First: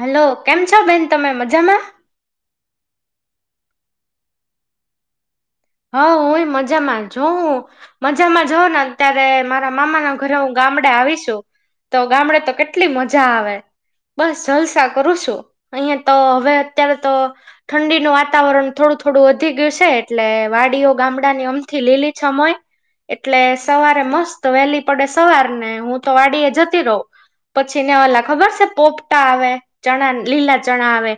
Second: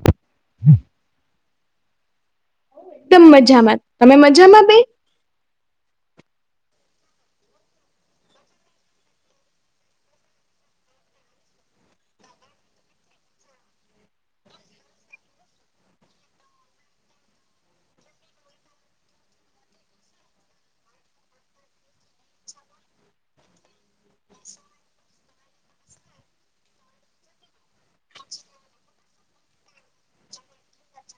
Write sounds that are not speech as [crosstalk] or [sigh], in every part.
Hello કેમ છો બેન તમે મજામાં? એકદમ મજામાં તમે મજામાં બે? હ હું એ મજામાં જો હું મજામાં જઉ ને ત્યારે મારા મામા ના ઘરે હું ગામડે આવીશું. તો ગામડે તો કેટલી મજા આવે. બસ જલસા કરું છું અહીયાંયા તો હવે અત્યારે તો ઠંડીનું વાતાવરણ થોડું થોડું વધી ગયું છે એટલે વાડીઓ ગામડા ની અમથી લીલી છમ હોય. એટલે સવારે મસ્ત વહેલી પડે સવાર ને હું તો વાડી એ જતી રહું. પછી ને ઓલા ખબર છે પોપટા આવે ચણા લીલા ચણા આવે.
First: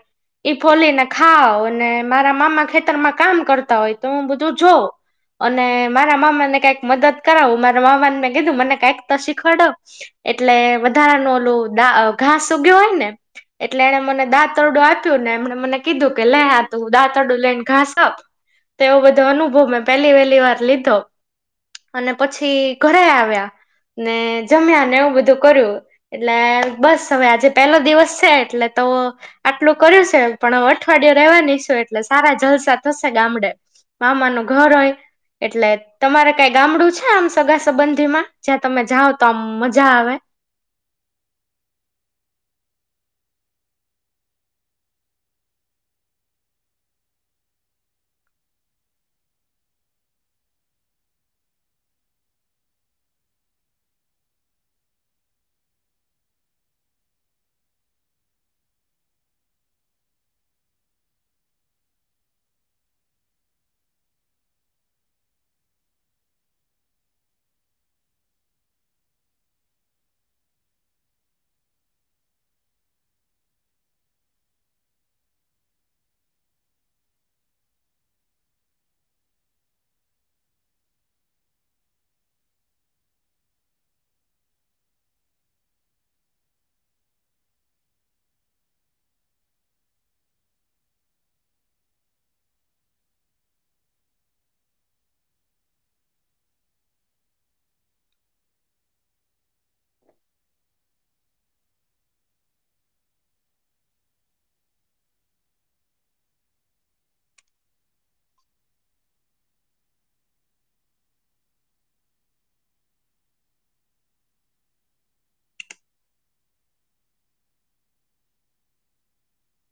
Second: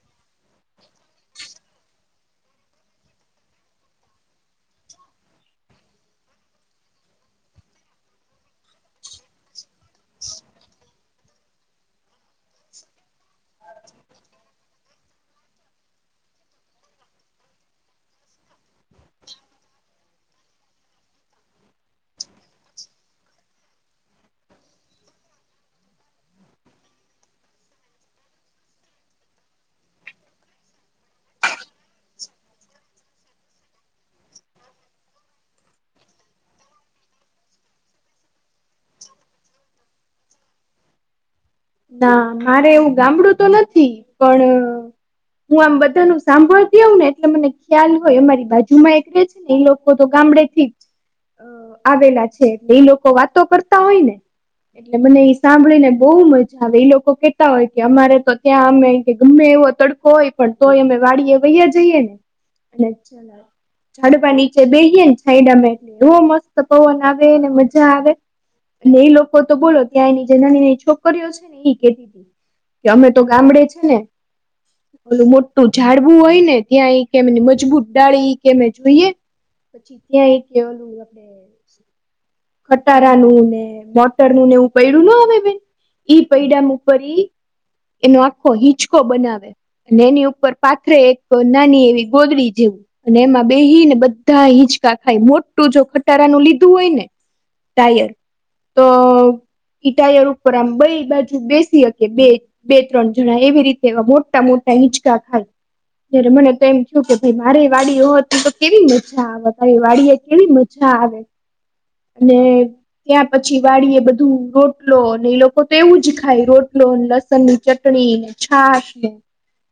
ઈ ફોલીને ખાવ અને મારા મામા ખેતરમાં કામ કરતા હોય તો હું બધું જોઉં અને મારા મામાને કઈક મદદ કરાવું મારા મામાને મેં કીધું મને કઈક તો શીખવડાઓ. એટલે વધારા ન ઓલું દા અહ ઘાસ ઉગયો હોય ને એટલે એને મને દાંતરડું આપ્યું ને એમને મને કીધું કે લે હા ત દાંતરડું લઈને ઘાસ આપ તેવો બધો અનુભવ મેં પેલી વહેલી વાર લીધો અને પછી ઘરે આવ્યા ને જમ્યા ને એવું બધું કર્યું. એટલે બસ હવે આજે પેલો દિવસ છે એટલે તો આટલું કર્યું છે પણ હવે અઠવાડયે રેવાની છું એટલે સારા જલસા થશે ગામડે. મામા નું ઘર હોય એટલે તમારે કઈ ગામડું છે આમ સગા સંબંધી માં જ્યાં તમે જાઓ તો આમ મજા આવે? ના મારે એવું ગામડું તો નથી પણ અહ હું આમ બધા ન સાંભળતી આવઉં ને એટલે મને ખ્યાલ હોય એ મારી બાજુ માં એક ર જ એ લોકો તો ગામડે થી જ આવેલા છેટલે એ લોકો વાતો કરતા હોય ને એટલે મને એ સાંભળી ને બહુ મજ ચાવે એ લોકો કેતા હોય કે અમારે તો ત્યાં અમે કે ગમે એવો તડકો હોય પણ તોય અમે વાડીએ વૈયા જઈએ ને અને ચલા ઝડપા નીચે બેહીએ ને છાઈડા માએ એવો મસ્ત પવન આવે એને મજા આવે નઈ લોકો તો બોલો ત્યાં એની જનાની છોકરીઓ છ ને એ ખેતી કે અમે તો ગામડે છે ને ઓલું મોટું ઝાડવું હોય ને ત્યાં કેમની મજબૂત ડાળી કેમે જોઈએ. પછી ત્યાં એક એ ઓલું આપડે કટારા નું ને મોટર નું ને એવું પૈડું ના આવે બેન ઈ પૈડામ ઉપર ઈ એનો આખો હિંચકો બનાવે. અને એની ઉપર પાથરે એક નાની એવી ગોદડી જેવું અને એમાં બેહી ને બધા હિંચકા ખાય મોટું જો ખટારાનું લીધું હોય ને ટાયર તો ઈ ટાયર ઉપર આમ બેઈ બા એ બેસીકે બે બે ત્રણ જણા એવી રીતે મોટા મોટા હીંચકા ખાય જયારે મને તો એમ થયું કે ભાઈ મારી વાડી હો હતી તો કેવી મજા આવેારી વાડી એ કેવી મ જા આવે. અને ત્યાં પછી વાળ એ બધું રોટલો ને એ લોકો તો એવું જ ખાય રોટલો લસણની ચટણી ને છાછ ને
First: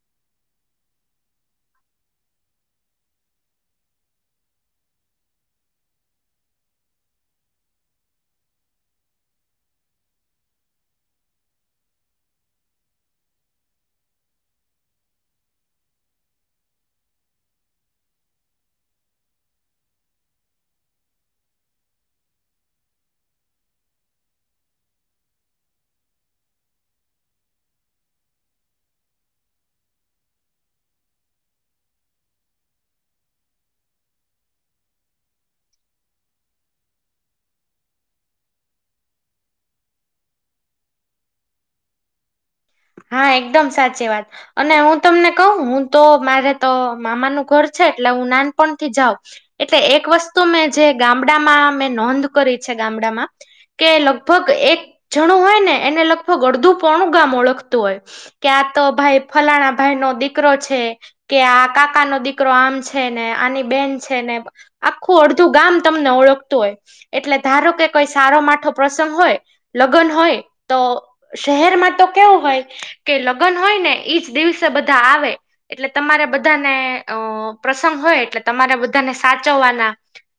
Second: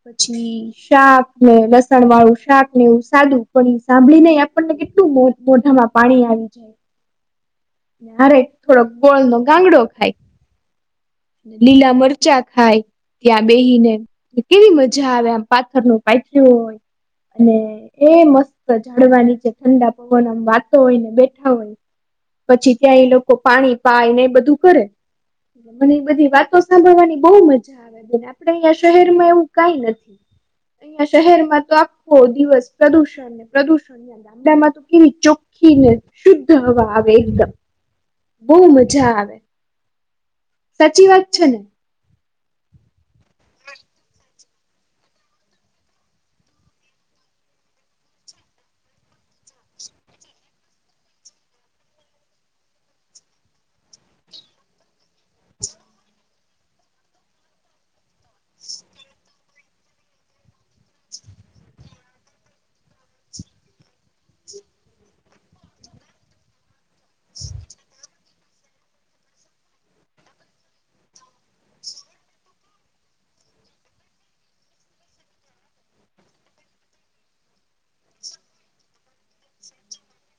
પછી શાક ને લસણ વાળું શાક ને એવું સાદું પણ એ સાંભળી નહીં આપણને કેટલું મો મોઢામાં પાણી આવી જાય. ને હારેક થોડોક ગોળ નો ગાંગડો ખાય. લીલા મરચા ખાય. ત્યાં બેહી ને કેવી મજા આવે આમ પાથરનુ પાથર્યું હોય. અને એ મસ્ત ઝડવા નીચે ઠંડા પવનમાં વાતો હોય ને બેઠા હોય. પછી ત્યાં એ લોકો પાણી પાય ને એ બધું કરે. મને એ બધી વાતો સાંભળવાની બોઉ મજા [unintelligible] આપડે અહીંયા શહેરમાં એવું કાઈ નથી. ને આ શહેરમાં તો આખો દિવસ પ્રદુષણને પ્રદુષણ અને ગામડામાં તો કેવી ચોખ્ખી ને શુધ જ હવા આવે એકદમ બોઉ મજા આવે. સાચી વાત છે ને? હા, એકદમ સાચી વાત. અને હું તમને કઉ હું તો મારે તો મામાનું ઘર છે એટલે હું નાનપણથી જાઉં‌ એટલે એક વસ્તુ મે જે ગામડામાં મે નોંધ કરી છે ગામડામાં કે લગભગ એક જણું હોય ને એને લગભગ અડધું પોણું ગામ ઓળખ તું હોય કે આ તો ભાઈ ફલાણા ભાઈ નો દીકરો છે કે આ કાકાનો દીકરો આમ છે ને આની બેન છે ને આખું અડધું ગામ તમને ઓળખતું હોય. એટલે ધારો કે કશ સારો માઠો પ્રસંગ હોય લગન હોય તો શહેરમાં તો કેવું હોય કે લગન હોય ને એજ દિવસે બધા આવે એટલે તમારે બધાને ઓ પ્રસંગ હોય એટલે તમારે બધાને સાચવવાના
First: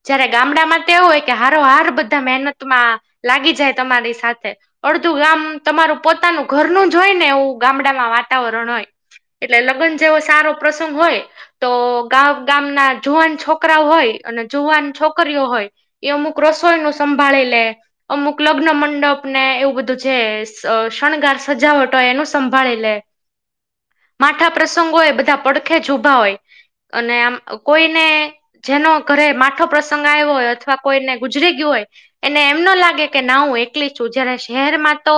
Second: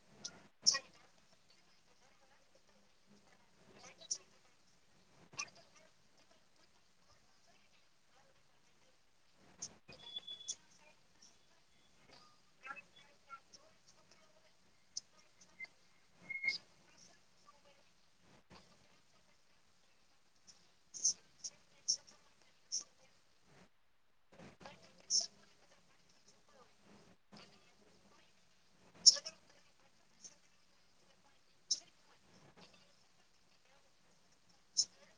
જ્યારે ગામડામાં તો એવું હોય કે હારો હાર બધા મહેનતમાં લાગી જાય તમારી સાથે. અડધું ગામ તમારું પોતાનું ઘરનું જ હોય ને એવું ગામડામાં વાતાવરણ હોય. એટલે લગન જેવો સારો પ્રસંગ હોય તો ગામ ગામના જુવાન છોકરાઓ હોય અને જુવાન છોકરીઓ હોય એ અમુક રસોઈનું સંભાળી લે અમુક લગ્ન મંડપ ને એવું બધું જે અહ શણગાર સજાવટ તો એનું સંભાળી લે. માઠા પ્રસંગો એ બધા પડખે જ ઉભા હોય. અને આમ કોઈને જેનો ઘરે માઠો પ્રસંગ આવ્યો હોય. અથવા કોઈને ગુજરી ગયો હોય. એને એમ ન લાગે કે ના હું એકલી છું. જ્યારે શહેરમાં તો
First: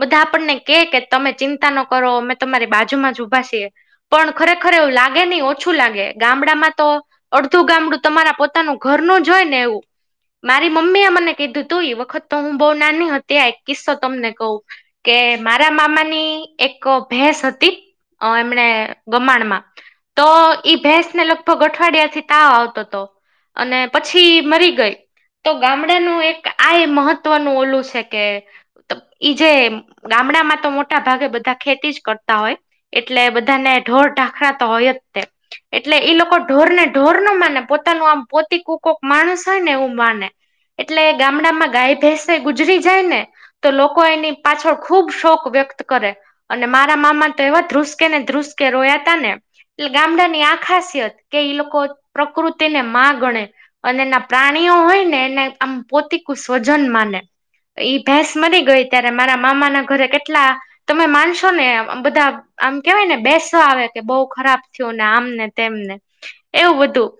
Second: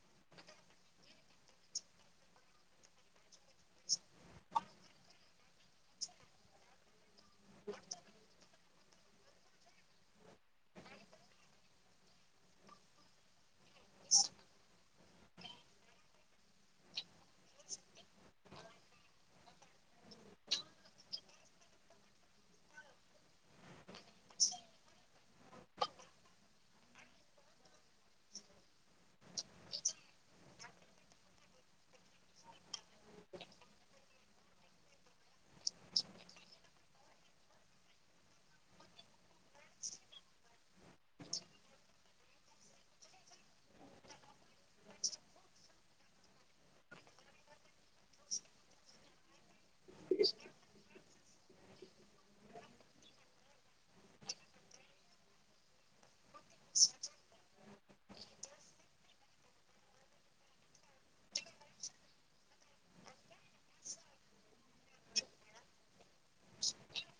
બધા આપણને કે તમે ચિંતા ન કરો અમે તમારી બાજુમાં જ ઊભા છીએ. પણ ખરેખર એવું લાગે નહીં ઓછું લાગે. ગામડામાં તો અડધું ગામડું તમારા પોતાનું ઘરનું જ હોય ને એવું. મારી મમ્મી એ મને કીધું હતું એ વખત તો હું બઉ નાની હતી આ એક કિસ્સો તમને કઉ કે મારા મામા ની એક ભેસ હતી. અ એમને ગમાણમાં. તો ઈ ભેંસ ને લગભગ અઠવાડિયાથી તાવ આવતો હતો. અને પછી મરી ગઈ. તો ગામડાનું એક આ એ મહત્વનું ઓલું છે કે ઈ જે ગામડામાં તો મોટા મોટા ભાગે બધા ખેતી જ કરતા હોય. એટલે બધાને ઢોર ઢાંખરા તો હોય જ તે એટલે ઈ લોકો ઢોર ને ઢોર ન માને પોતાનું આમ પોતી કોક કોક માણસ હોય ને એવું માને. એટલે ગામડામાં ગાય, ભેસે ગુજરી જાય ને તો લોકો એની પાછળ ખુબ શોખ વ્યક્ત કરે. અને મારા મામા તો એવા ધ્રુસકે ને ધ્રુસકે રોયા કરતાને એટલે ગામડાની આ ખાસિયત કે ઈ લોકો પ્રકૃતિને માં ગણે. અને એના પ્રાણીઓ હોય ને એને આમ પોતી સ્વજન માને. ઈ ભેંસ મરી ગઈ ત્યારે મારા મામા ના ઘરે કેટલા તમે માનશો નઈ એમ બધા આમ કેવાય ને બેસવા આવે કે બહુ ખરાબ થયું ને આમ ને તેમ ને. એવું બધું.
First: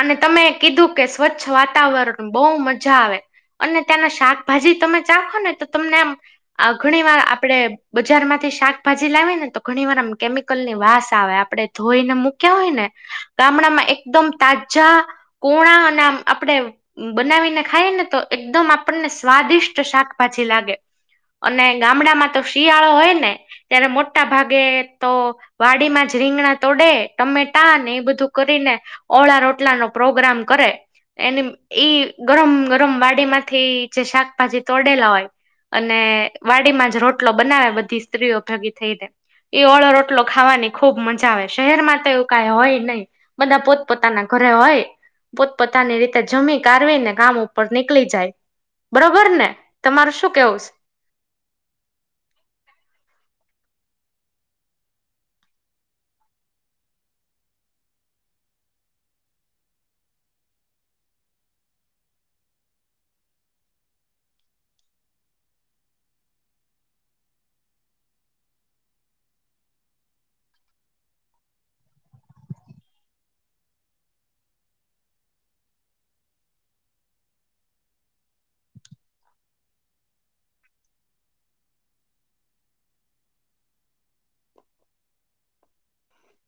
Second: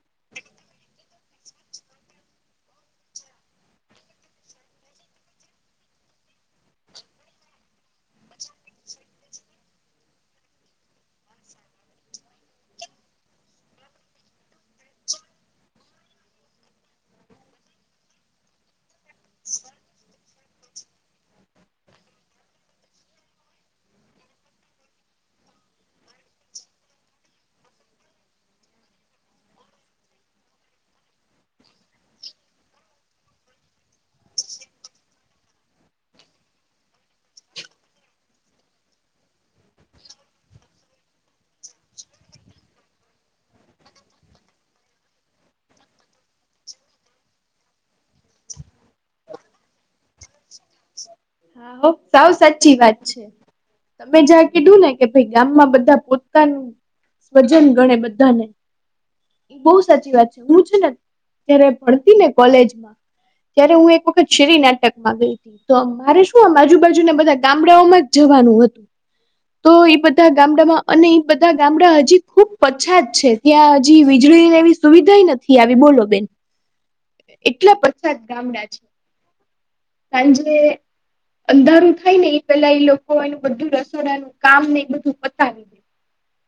અને તમે કીધું કે સ્વચ્છ વાતાવરણ બહુ મજા આવે. અને ત્યાંના શાકભાજી તમે ચાખો ને તો તમને આમ. ઘણી વાર આપડે બજાર માંથી શાકભાજી લાવી ને તો. ઘણી વાર આમ કેમિકલ ની વાસ આવે આપણે ધોઈને મૂક્યા હોય ને. ગામડા માં એકદમ તાજા કોણા અને આમ આપડે બનાવીને ખાય ને તો એકદમ. આપણને સ્વાદિષ્ટ શાકભાજી લાગે અને ગામડામાં તો શિયાળો હોય ને. ત્યારે મોટા ભાગે તો. વાડીમાં જ રીંગણા તોડે ટમેટા ને એ બધું કરીને. ઓળા રોટલા નો પ્રોગ્રામ કરે એની ઈ ગરમ ગરમ વાડી માંથી જે શાકભાજી તોડેલા હોય. અને વાડીમાં જ રોટલો બનાવે બધી સ્ત્રીઓ ભેગી થઈને. એ ઓળો રોટલો ખાવાની ખુબ મજા આવે શહેર માં તો એવું કઈ હોય નહી. બધા પોત પોતાના ઘરે હોય. પોતપોતાની રીતે જમી કારવી ને કામ ઉપર નીકળી જાય બરોબર ને. તમારું શું કેવું છે. હો સાવ સાચી વાત છે તમે જ્યાંરે કીધું ને કે ભાઈ ગામમાં બધા પોતાનું સ્વજન ગણે બધાને. એ બહુ સાચી વાત છે હું છે ને જયારે ભણતી ને કોલેજમાં. ત્યારે હું એક વખત શેરી નાટક. માં રય તો મારે શું આમ બાજુ બાજુના બધા ગામડાઓમાં જ જવાનું હતું. તો એ બધા ગામડામાં અને એ બધા ગામડા હજી ખુબ પછાત છે. ત્યાં હજી વીજળી ને એવી સુવિધા નથી આવી બોલો બેન. એટલા પછાદ ગામડા છે સાંજે. અંધારું થાય ને એ પેલા એ લોકો એનું બધું રસોડાનું કામ ને એ બધું પતાવી દે.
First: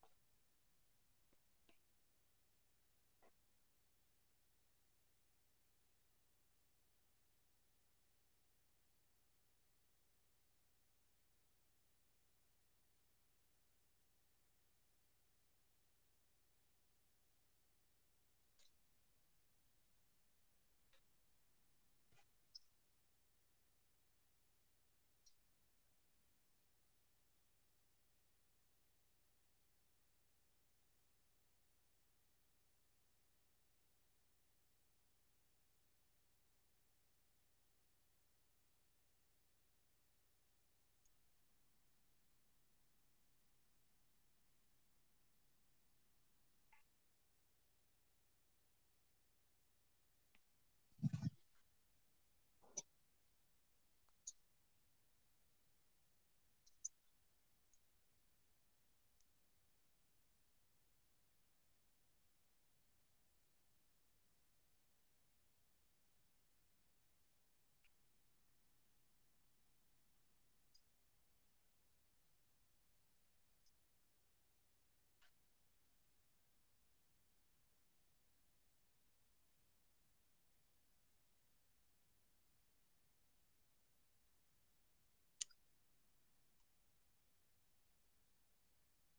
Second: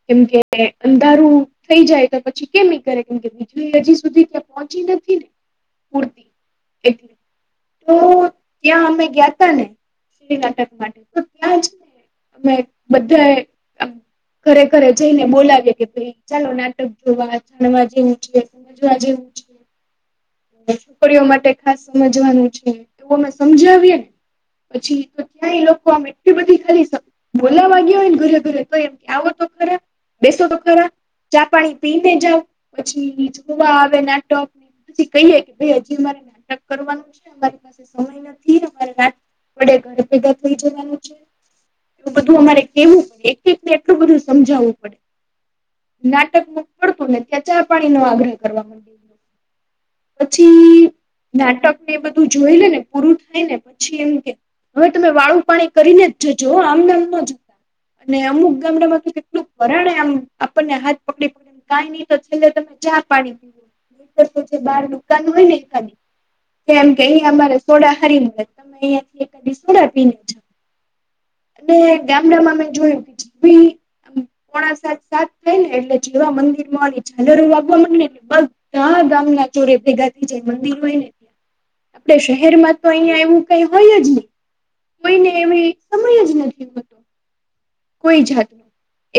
કેમ કે અંધારું. થઈ જાય તો પછી કેમી કરે કેમ કે વીજળી હજી સુધી ત્યાં પહોંચી નથી ને. પુરતી એ. તો ત્યાં અમે ગયા ત ને શ નાટક માટે તો ત્યાં જ ને. અ બધા. ઘરે ઘરે જઈને બોલાવી કે ભાઈ ચાલો નાટક જોવા નવા જેવું છે. જું આજે એવું. છોકરીઓ માટે ખાસ સમજવાનું છે એવું અમે સમજાવીએ ને. પછી તો ત્યાં એ લોકો આમ એટલી બધી ખાલી શકે. બોલાવાગયા હોય ને ઘરે ઘરે તો એમ આવો તો ખરા. બેસો તો ખરા ચા પાણી પી ને જાવ પછી જોવા આવે નાટક. કહીએે કે ભાઈ હજી મારે નાટક કરવાનું છે અમારી પાસે સમય નથી અમારે નાટ. વડે ઘર ભેગા થઈ જવાનું છે.. તો બધું અમારે કેવું પડે એક એક ને એટલું બધું સમજાવવું પડે. નાટક ન પડતું ને ખેચા પાણી નો આગ્રહ કરવા માંડ. પછી નાટકને એ બધું જોઈ લે ને પૂરું થાય ને પછી એમ કે. હવે તમે વાળું પાણી કરીને જ જજો આમનેમમાં જ. અનેને અમુક ગામડામાં કેટલું ભરાણે આમ આપણને હાથ પકડી પકડી. કઈ નઈ તો છેલ્લે તમે ચા પાડી દીધો ર તો જે બાર દુકનું હોય ને એ ખાલી. કેમ કે અહીયા અમારે સોડા હરીને તમે અહિયાં થી એકધી સોડા પીને છો. અને ડામડેમમાં મેં જોયું ભી. પોણા સાત સાત થાય ને એટલે જેવા મંદિર માં ઝાલરો વાગવા માં ને એટલે બગ. હા ગામ ના ચોરે ભેગા થી જાય મંદિર હોય ને તે અ શહેરમાં તો અહીંયા એવું કઈ હોય જ નને કોઈને એવી સમય જ નથી હોતો કોઈ જાતનો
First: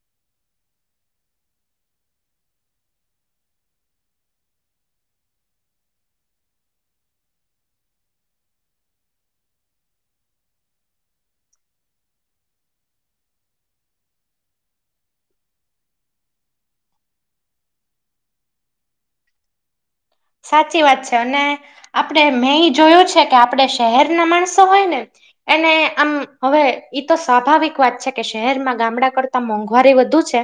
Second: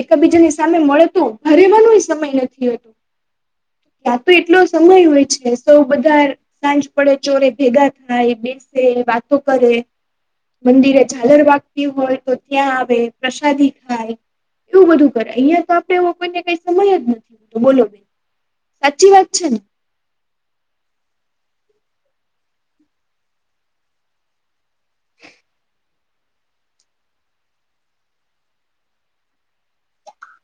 એકબીજાની સામે મળતો હરેવાનો સમય નથીતો યા તો એટલો સમય હોય છે સૌ બધા સાંજ પડે ચોરે ભેગા થાય બેસે વાતો કરે મંદિરે ઝાલર વાગતી હોય તો ત્યાં આવે પ્રસાદી ખાય એવું બધું કરે અહિયાં તો આપડેવો કોઈને કઈ સમય જ નથી હોતો બોલો ભાઈ કચી વાત છેન સાચી વાત છે અને આપણેે મેં એ જોયું છે કે આપણે શહેર ના માણસો હોય ને એને આમ હવે તો સ્વાભાવિક વાત છે કે શહેરમાં ગામડા કરતા મોંઘવારી વધુ છે.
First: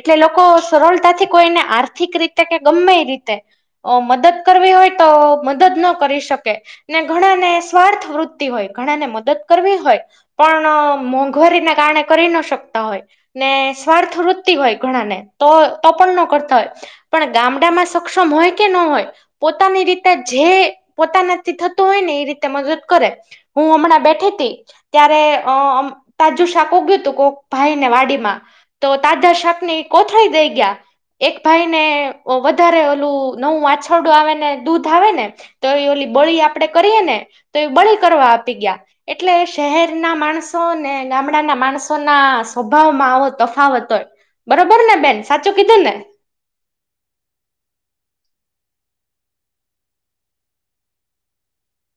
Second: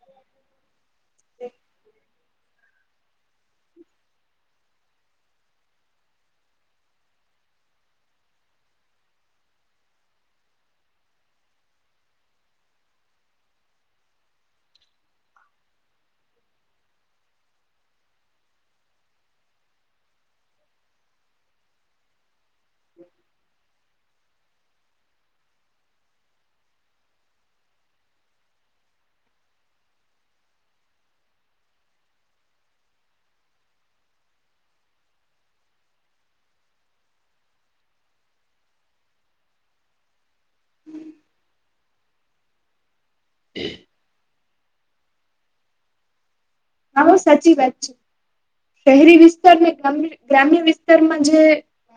એટલે લોકો સરળતાથી કોઈને આર્થિક રીતે કે ગમે રીતે મદદ કરવી હોય તો મદદ ન કરી શકે ને ઘણા ને સ્વાર્થ વૃતિ હોય ઘણા ને મદદ કરવી હોય પણ મોંઘવારીને કારણે કરી ના શકતા હોય ને સ્વાર્થવૃત્તિ હોય ઘણાને તો તો પણ ન કરતા હોય પણ ગામડા માં સક્ષમ હોય ન હોય પોતાની રીતે જે પોતાનાથી થતો હોય ને એ રીતે મદદ કરે હું હમણાં બેઠી હતી ત્યારે અમ તાજુ શાકગયું તું કો ભાઈ ને વાડીમાં તો તાદા શાક ની કોથળી દઈ ગયા એક ભાઈ ને વધારે ઓલું નવું વાછરડું આવે ને દૂધ આવે ને તો એ ઓલી બળી આપડે કરીએ ને તો એ બળી કરવા આપી ગયા એટલે શહેર ના માણસ ને ગામડાના માણસો ના સ્વભાવમાં આવો તફાવત હોય બરોબર ને બેન સાચું કીધું ને હા સાચી વાત છે શહેરી વિસ્તાર ને ગ ગ્રામ્ય વિસ્તારમાં જે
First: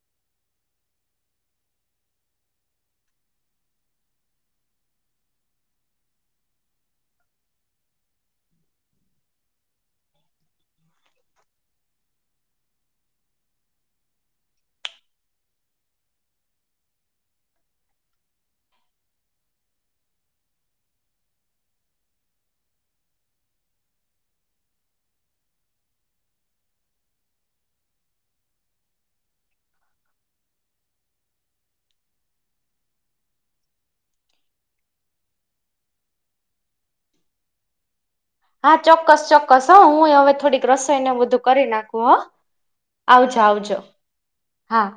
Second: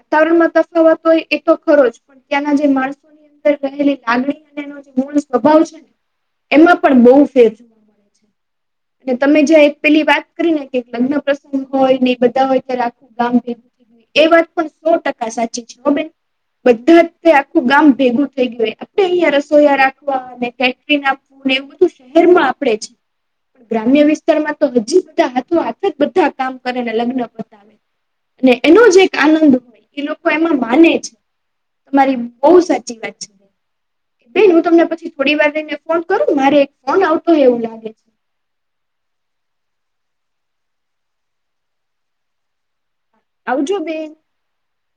વાતાવરણમાં તફાવતો હોય એ તો ખરો જ પણ ત્યાંના જે માણસો રહેલી લાગણી અને એ જે મૂળ સ્વભાવ છે ને એમાં પણ બહુ ફેર મળે છે અને તમે જ્યાં એક પેલી વાત કરીને કે લગ્ન પ્રસંગ હોય ને બધા હોય ત્યારે આખું ગામ એ વાત પણ સો ટકા સાચી છે હો બેન બધા જ તે આખું ગામ ભેગું થઈ ગયું આપડે અહિયા રસોઈયા રાખવા અને કેટરીન એ બધું શહેરમાં આપણેે છે પણ ગ્રામ્ય વિસ્તારમાં તો હજી બધા હાથો બધા કામ કરે ને લગ્ન પતાવે અને એનો જ એક આનંદ હોય એ લોકો એમાં માને છે તમારી બહુ સાચી વાત છે બેન હું તમને પછી થોડી વાર જઈને ફોન કરું મારે એક ફોન આવતો હોય એવું લાગે છે હા ચોક્કસ ચોક્કસ હો હું હવે થોડીક રસોઈને બધું કરી નાખું હો આવજો આવજો હા